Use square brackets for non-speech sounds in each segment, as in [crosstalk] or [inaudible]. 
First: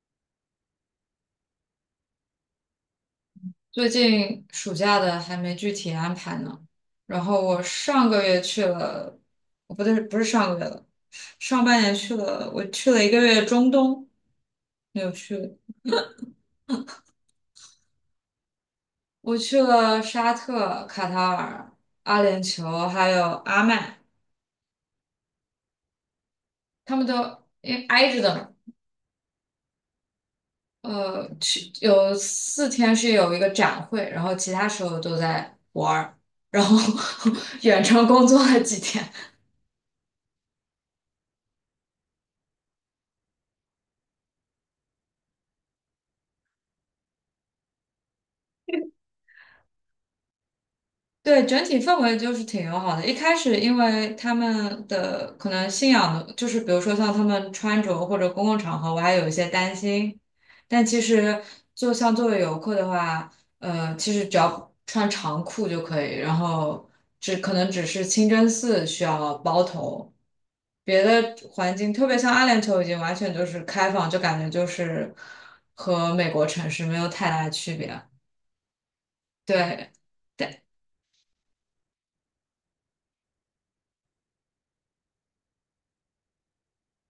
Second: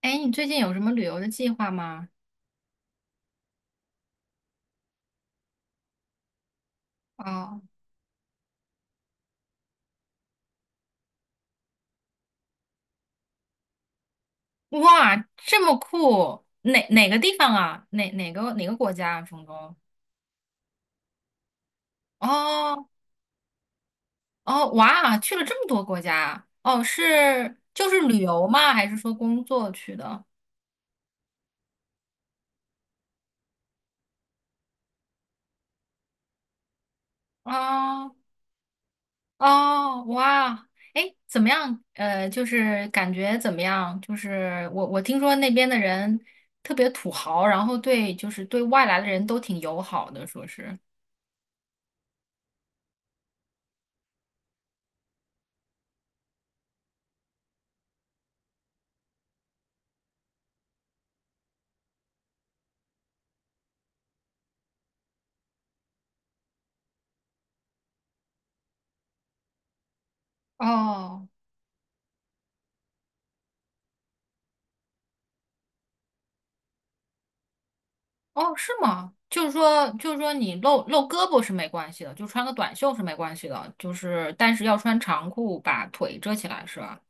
哎，你最近有什么旅游的计划吗？最近暑假的还没具体安排呢。然后哦，我上个月去了，哦不对，不是上个月了，上半年去了，我去了1个月中东，没有哇，去。这么酷！哪个地方啊？哪个国家啊？我中去东？了沙特、卡塔尔、阿联酋，哦还有阿曼，哦，哇，去了这么多国家啊！哦，他们都是因为就是挨旅着的游嘛。吗？还是说工作去的？去有4天是有一个展会，然后其他时候都在玩儿，然后 [laughs] 远程哦工作了几天。哦，哇！哎，怎么样？就是感觉怎么样？就是我听说那边的人特别土豪，然后对就是对外来的人都挺友好的，说是。对，整体氛围就是挺友好的。一开始，因为他们的可能信仰的，就是比如说像他们穿着或者公共场合，我还有一些担心。但其实，就像作为游客的话，其实只要穿长裤就可以，然后可能只是清真寺需要包头，别哦的环境，特别像阿联酋已经完全就是开放，就感觉就是和美国城市没有太大的区别。哦，是吗？就是对。说，就是说，你露胳膊是没关系的，就穿个短袖是没关系的，就是但是要穿长裤把腿遮起来，是吧？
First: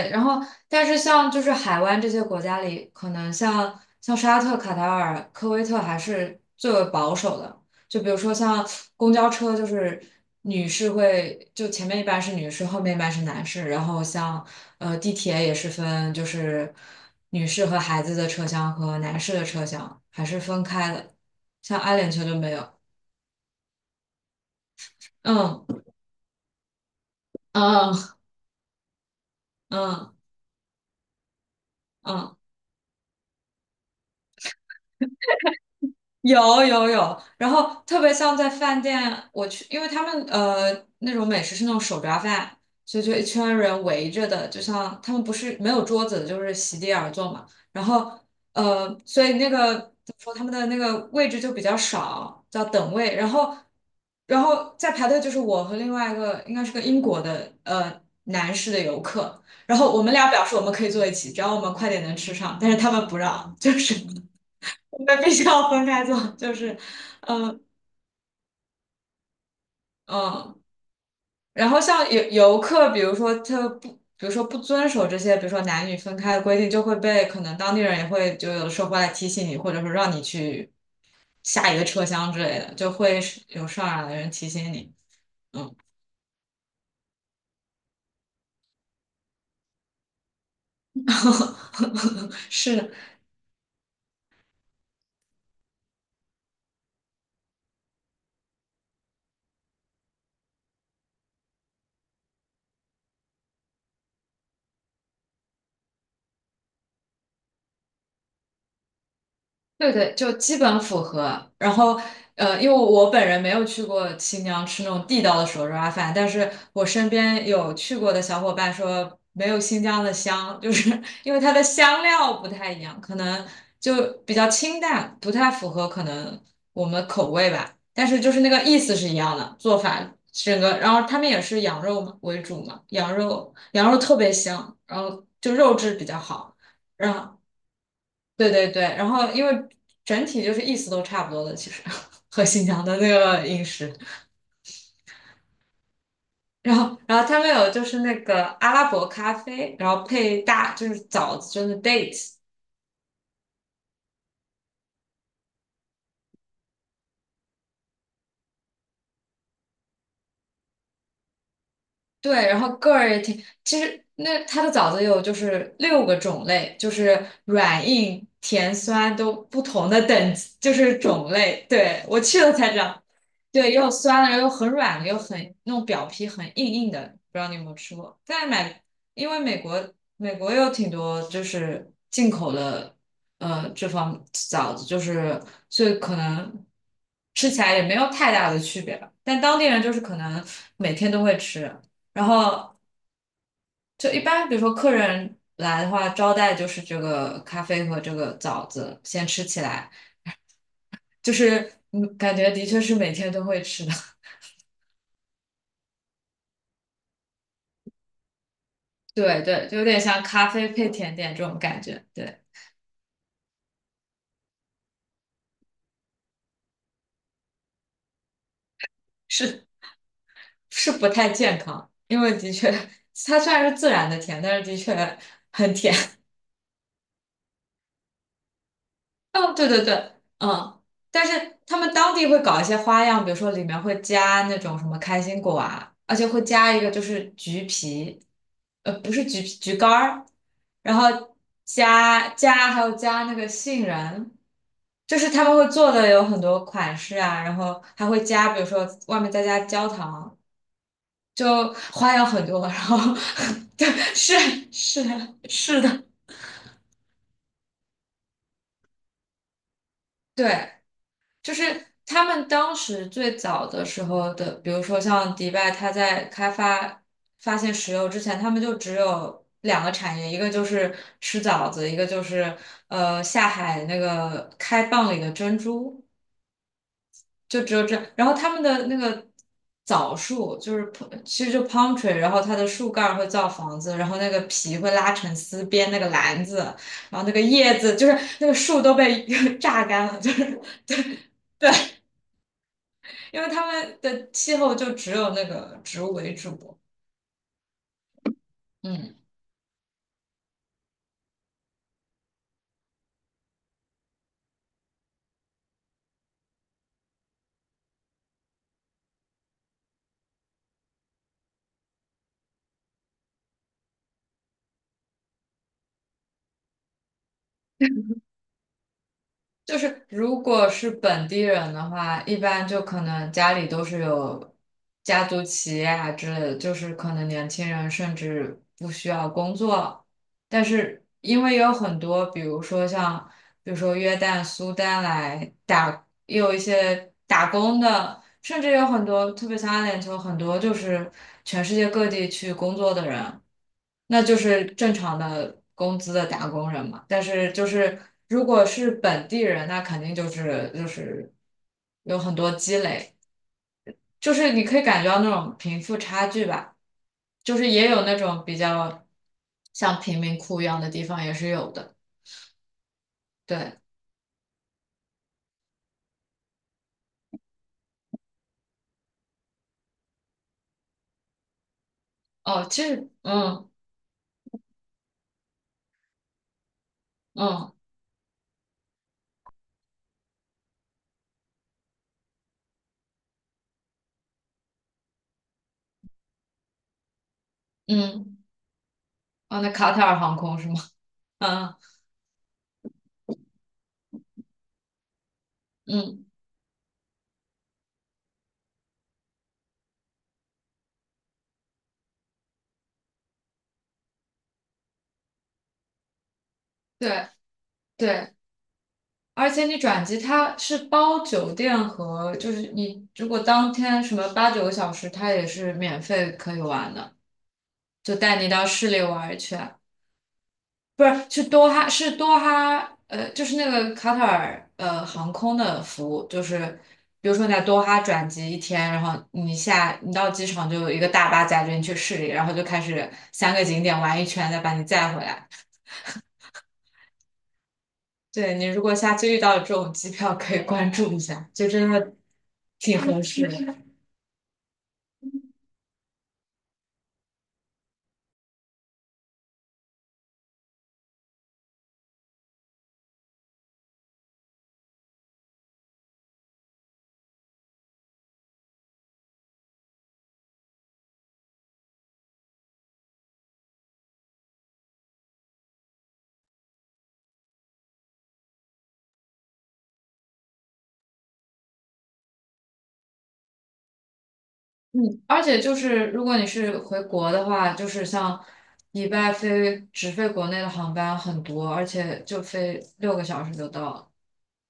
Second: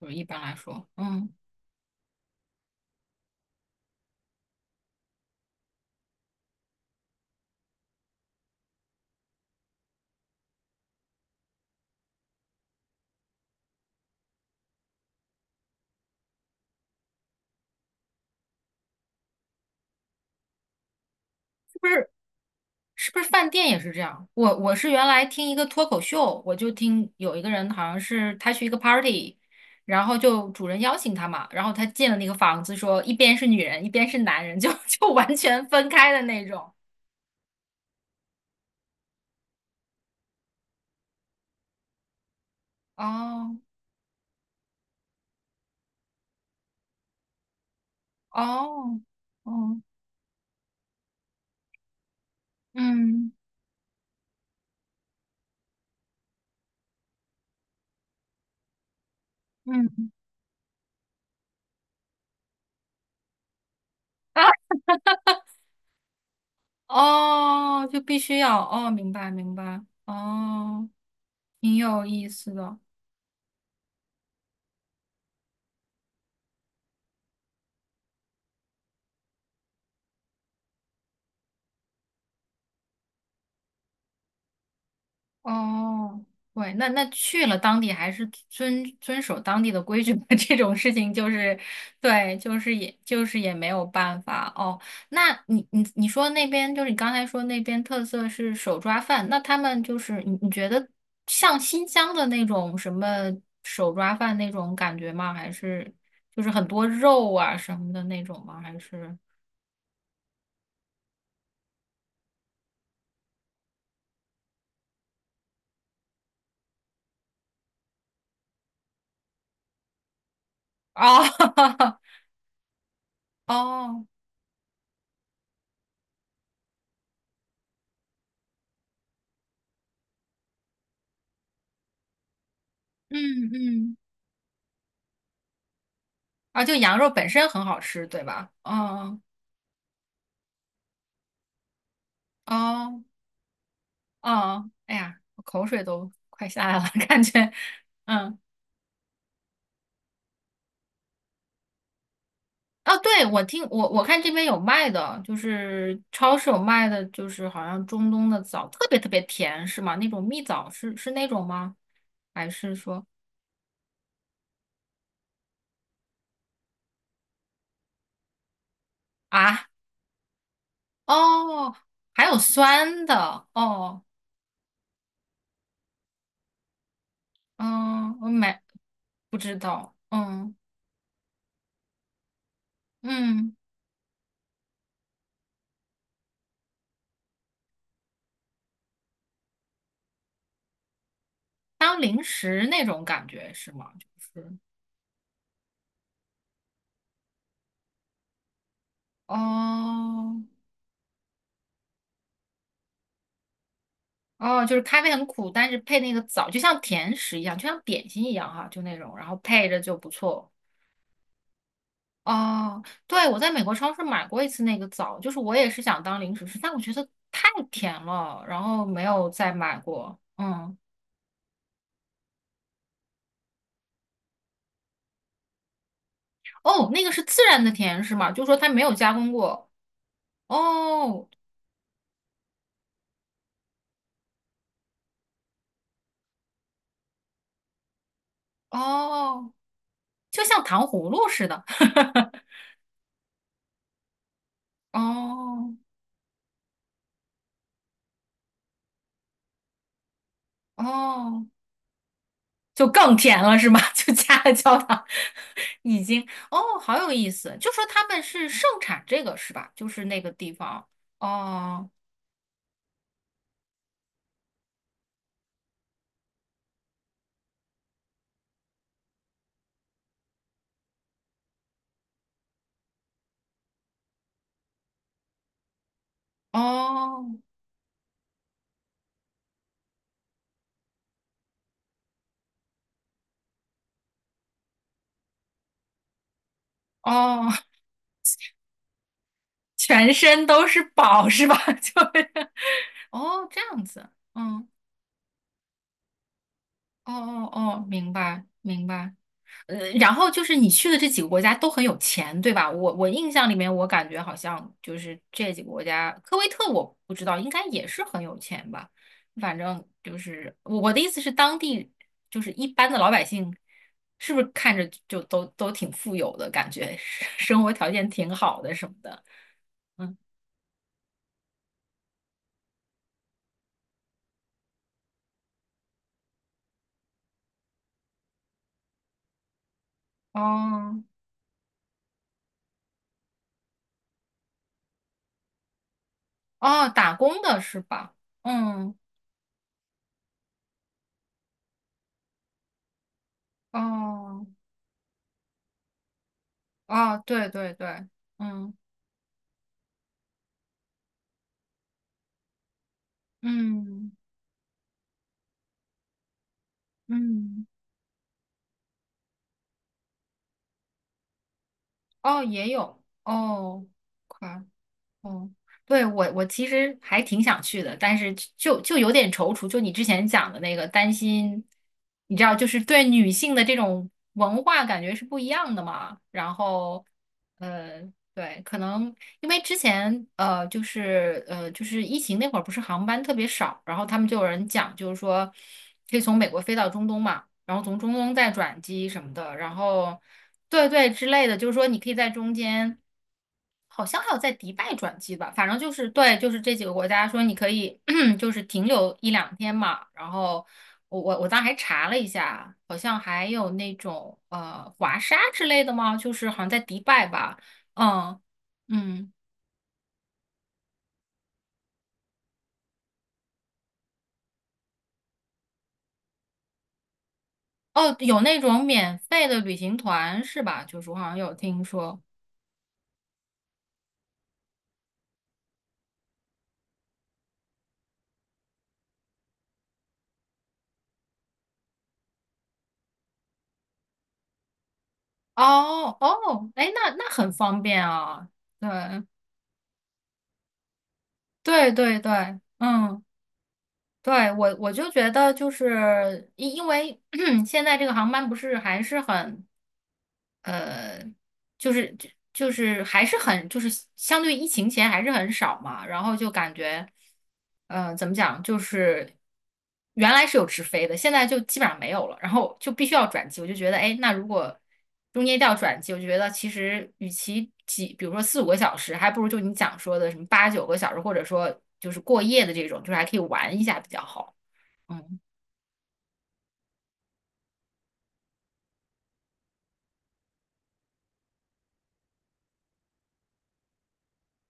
就是然一后般来但说，是像嗯，就是海湾这些国家里，可能像沙特、卡塔尔、科威特还是最为保守的。就比如说像公交车，就是女士会就前面一半是女士，后面一半是男士。然后像地铁也是分就是女士和孩子的车厢和男士的车厢还是分开的，是像不阿是？联酋就没有。是不是饭店也是这样？我是原来听一个嗯脱口秀，我就听有一个人好像嗯是他去一个 party，然嗯后就主人邀请他嘛，然后他进了那个嗯。房子说，一边是女人，一边是男人，就 [laughs] 就完全分开的那有种。有有，然后特别像在饭店，我去，因为他们那种美食是那种手抓饭，所以就一圈哦人围着的，就像他们不是没有桌子，就是席地而坐嘛。然后哦所以那个哦，怎么说，他们的那个位置就比较少，叫等位。然嗯后然后在排队就是我和另外一个应该是个英国的男士的游客，然后我嗯。们俩表示我们可以坐一起，只要我们快点能吃上，但是他们不让，就是。啊。我们必须要分开坐，就是嗯哦，就必须要哦，明白明白，嗯，哦，然挺后有像游意思游的，客，比如说不遵守这些，比如说男女分开的规定，就会被可能当地人也会就有的时候会来提醒你，或者说让你去下一个车厢之类的，就会是有上来的人提醒你。嗯，哦，对，那那去了当地还是遵守当地的规矩吧，[laughs] 这种事情就是，[laughs] 对，就是是的，也就是也没有办法哦。那你说那边就是你刚才说那边特色是手抓饭，那他们就是你觉得像新疆的那种什么手抓饭那种感觉吗？还是就是很多肉啊什么的那种吗？还是？对对，就基本符合。然后，因为我本人没有去过新疆吃那种地道的手抓饭，但是我身边有去过的小伙伴说，没有新疆的香，[laughs] 就是哦 因为它的 [laughs] 香料不太一样，可能哦，就比较清淡，不太符合可能我们口味吧。但是就是那个意思是一样的，做法整个，然后他们也是羊肉嘛为主嘛，羊嗯肉羊嗯，肉特别香，然后就肉质比较好。啊，就羊肉本身很好吃，对对吧？对对，然哦后因为整体就是意思都差不多的，其实 [laughs] 和新疆的哦那个饮食，哦，哎呀，我口水都快下来然了，后 [laughs] 然感后他们觉，有就是那嗯，个阿拉伯咖啡，然后配大就是枣子，就是 dates，哦，对，我听我看这边有卖的，就是超市有卖的，就是好像中东的枣特别特别甜，是吗？那种蜜枣是那种吗？对，还然后是个说儿也挺，其实那它的枣子有就是6个种类，就是软硬甜酸都不啊？同的等级，就是种类。哦，对，我还有去了才知道，酸的，对，又哦，酸了，又很软了，又很那种表皮很硬硬的，不知道你有没有吃嗯，过？我在买买，因不为知美国道，美国嗯有挺多就是进口的，嗯。这方枣子就是，所以可能吃起来也没有太大的区别吧。但当地人就是可能每天都会吃。当零然食后那种感觉是吗？就就一般，比是如说客人来的话，招待就是这个咖啡和这个枣子先吃起来，哦就是嗯，感觉的确是每天都会吃的。[laughs] 哦，就是咖啡很苦，但是配那个枣，就像甜食一样，就像点心一样哈，就那种，然后对对，配就着有就点不像咖错。啡配甜点这种感觉。对，哦，对，我在美国超市买过一次那个枣，就是我也是想当零食吃，但我觉得太甜了，然后没有再是买过。嗯，是不太健康，因为的确它虽然是自然的甜，但是的确很甜。哦，那个是自然的甜是吗？就是说它没有加工哦，对过。对对，嗯，但哦是他们当地会搞一些花样，比如说里面会加那种什么开心果啊，而且会加一个就是橘皮，呃，不是橘皮，哦，橘干儿，就像糖然葫芦后似的。加还有加那个杏仁，[laughs] 就是他们会哦做的有很多款式啊，然后还会加，比如说外面再加焦糖，哦就花样很多，然就后 更甜了是 [laughs] 吗？对，[laughs] 就是加了焦糖，是 [laughs] 是已的，经哦，好有意思。就说他们是盛产这个是吧？就是那个地对，方，就是哦他们当时最早的时候的，比如说像迪拜，他在发现石油之前，他们就只有2个产业，一个就是吃枣子，一个就是下海那个开蚌里的珍珠，哦就只有这。然后他们的那个枣树就是 其实就 palm tree，然后它的树干儿会造房子，然后那个皮会拉成丝编那个篮子，然后那个哦，叶子就是那个树都被 [laughs] [laughs] 榨干全了，就是 身都是 [laughs] 对。宝是吧？对，[laughs] 就是因哦为这他样们子，的气嗯，候就只有那个植物为主，哦哦哦，明白明白。嗯，然后就是你去的这几个国家都很有钱，对吧？我印象里面，我感觉好像就是这几个国家，科威特我不知道，应该也是很有钱吧。反正就是我的意思是，当地就是一般的老百姓，是不是看着就都挺富有的感觉，[laughs] 生活条件挺好的什么的。就是嗯，如果是本地人的话，一般就可能家里都是有家族企业啊之类的，就是可能年轻人甚至不需要工作，但哦是因为有很多，比如说约旦、苏丹来打，也有一哦，些打工打的工是吧？的。甚至有嗯，很多，特别像阿联酋，很多就是全世界各地去工作的人，那就哦是正常的工资的打工人嘛。哦，但对是就对对，是如果嗯是本地人，那肯定就是有很多积累，嗯就是你可以感觉到那种贫富差距吧。就嗯。是也有那种比较像贫民窟一样的地方也是有的。哦，也有对，哦快。哦，对，我其实还挺想去的，但是就有点踌躇。就你之前讲的那个，担心，你知道，哦，就其是对实，女性的嗯这种文化感觉是不一样的嘛。然后，嗯呃，对，可能因为之前就是就是疫情那会儿，不是航班特别少，然后他们就有人讲，就是说可以从美国飞到中东嘛，然后从中东嗯，再转机什么的，哦，那然卡塔尔后航空是吗？对对之 [laughs] 类的，就是嗯说你可以在中间。好像还有在迪拜转机吧，反正就是嗯，对，就是这几个国家说你可以 [clears throat] 就是停留一两天嘛。然后我当时还查了一下，好像还有那种华沙之类的吗？就是好像在迪拜对。吧，对，嗯嗯而且你转机它是包酒店和，就是你如果当天什么8、9个小时，它也是免费可以玩的，就哦，有带你那到种市里免玩一费的圈。旅行团是吧？就不是我好是，像去有多听哈，是说。多哈，就是那个卡塔尔航空的服务，就是比如说你在多哈转机一天，然后你到机场就有一个大巴载着你去市里，然后就开始3个景点玩一圈，再把你载回来。哦哦，哎，那那很方便啊，对，你如对果下次遇到这种机票，可以关注一下，就真对的对对，挺合嗯。适的。对，我就觉得就是因为 [clears throat] 现在这个航班不是还是很呃，就是就是还是很就是相对疫情前还是很少嘛，然后就感觉，怎么讲，就是原来是有直飞的，现在就基本上没有了，然后就必须要转机，我就觉得，哎，那如果中间一定要转机，我就觉得其实与其几，比如说四五个小时，还不如就你讲说的什么八九个小时，或者说就是过夜的这种，就是还可以玩一下比较好。[laughs] 嗯，嗯，而且就是如果你是回国的话，就是像迪拜飞直飞国内的航班很多，而且就飞六个小时就到了。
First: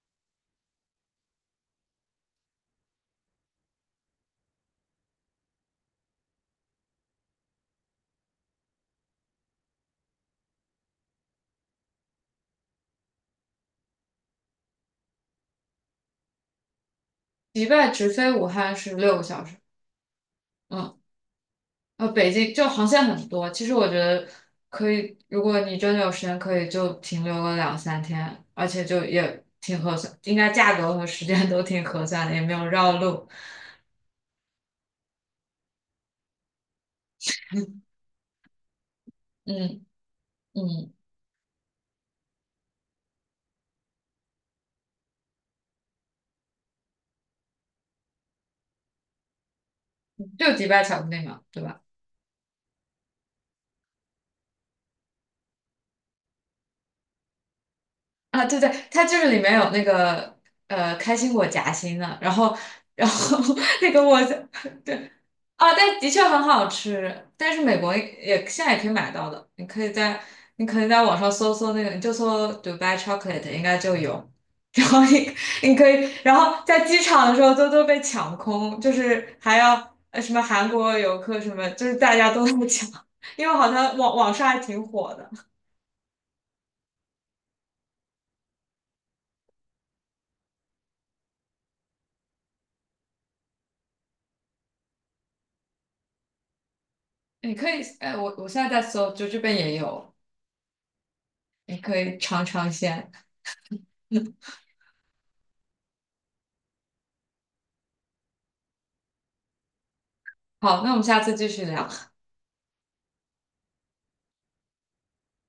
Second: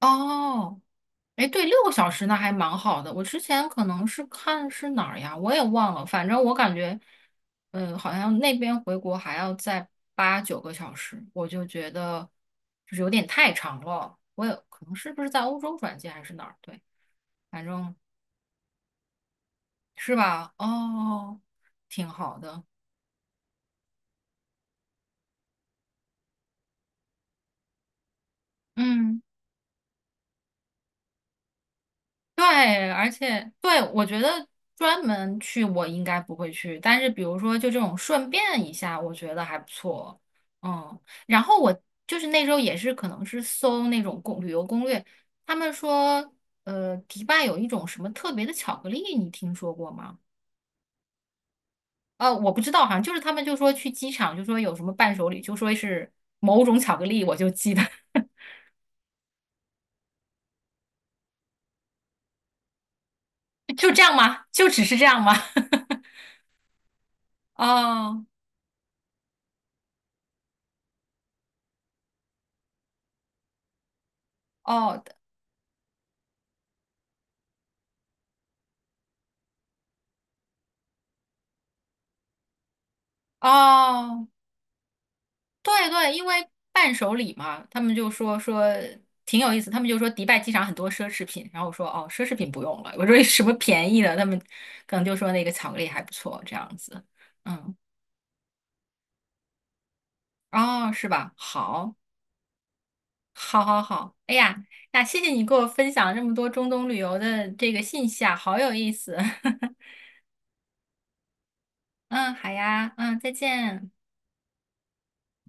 哦，哎，对，六个小时那还蛮好的。我之前可能是看是哪儿呀，我也忘了。反正我感觉，嗯，好像那边回国还要再八九个小时，我就觉得就是有点太长了。我也可能是不是在欧洲转机还是哪儿？对，反迪拜正直飞武汉是六个小时，是吧？嗯，哦，挺北好京的。就航线很多。其实我觉得可以，如果你真的有时间，可以就停留个2、3天，而且就嗯。也挺合算，应该价格和时间都挺合算的，也没有对，绕而路。且对，我觉得专门去我应该不会去，但是比如说就 [laughs] 这种顺便一下，我觉得还不嗯错。嗯，嗯，然后我就是那时候也是可能是搜那种攻旅游攻略，他们说，迪拜有一种什么特别的巧克力，你听说过吗？就迪拜巧克力嘛，对吧？我不知道，好像就是他们就说去机场就说有什么伴手礼，就说是某种巧克力，我就记得 啊，对对，它就是里面有那个开心果夹心的，然后 [laughs] [laughs] 就那这个样我吗？就只对是这样吗？啊，但的确很好吃，但 [laughs] 是美国哦也现在也可以买到的，你可以在网上搜搜那个，你就搜 Dubai chocolate 应该就有。然后哦你可以，然后在机场的时候都被抢空，就是还要什么韩国游客什么，就是大家都那么抢，因为好像网哦。网上还挺火的。对对，因为伴手礼嘛，他们就说说挺有意思，他们就说迪拜机场很多奢侈品，然后我说哦，奢侈品不用了，我说有什么便宜的，他们可能就说那个巧克力还不错，这样子，你可嗯，以，哎，我现在在搜，就这边也有，哦，是吧？你好，可以尝尝鲜。好，好，好，哎呀，那谢谢你给我分享这么多中东旅游的这个信息啊，好有意思，[laughs] 好，那我们下次继续聊。嗯，好呀，嗯，再见。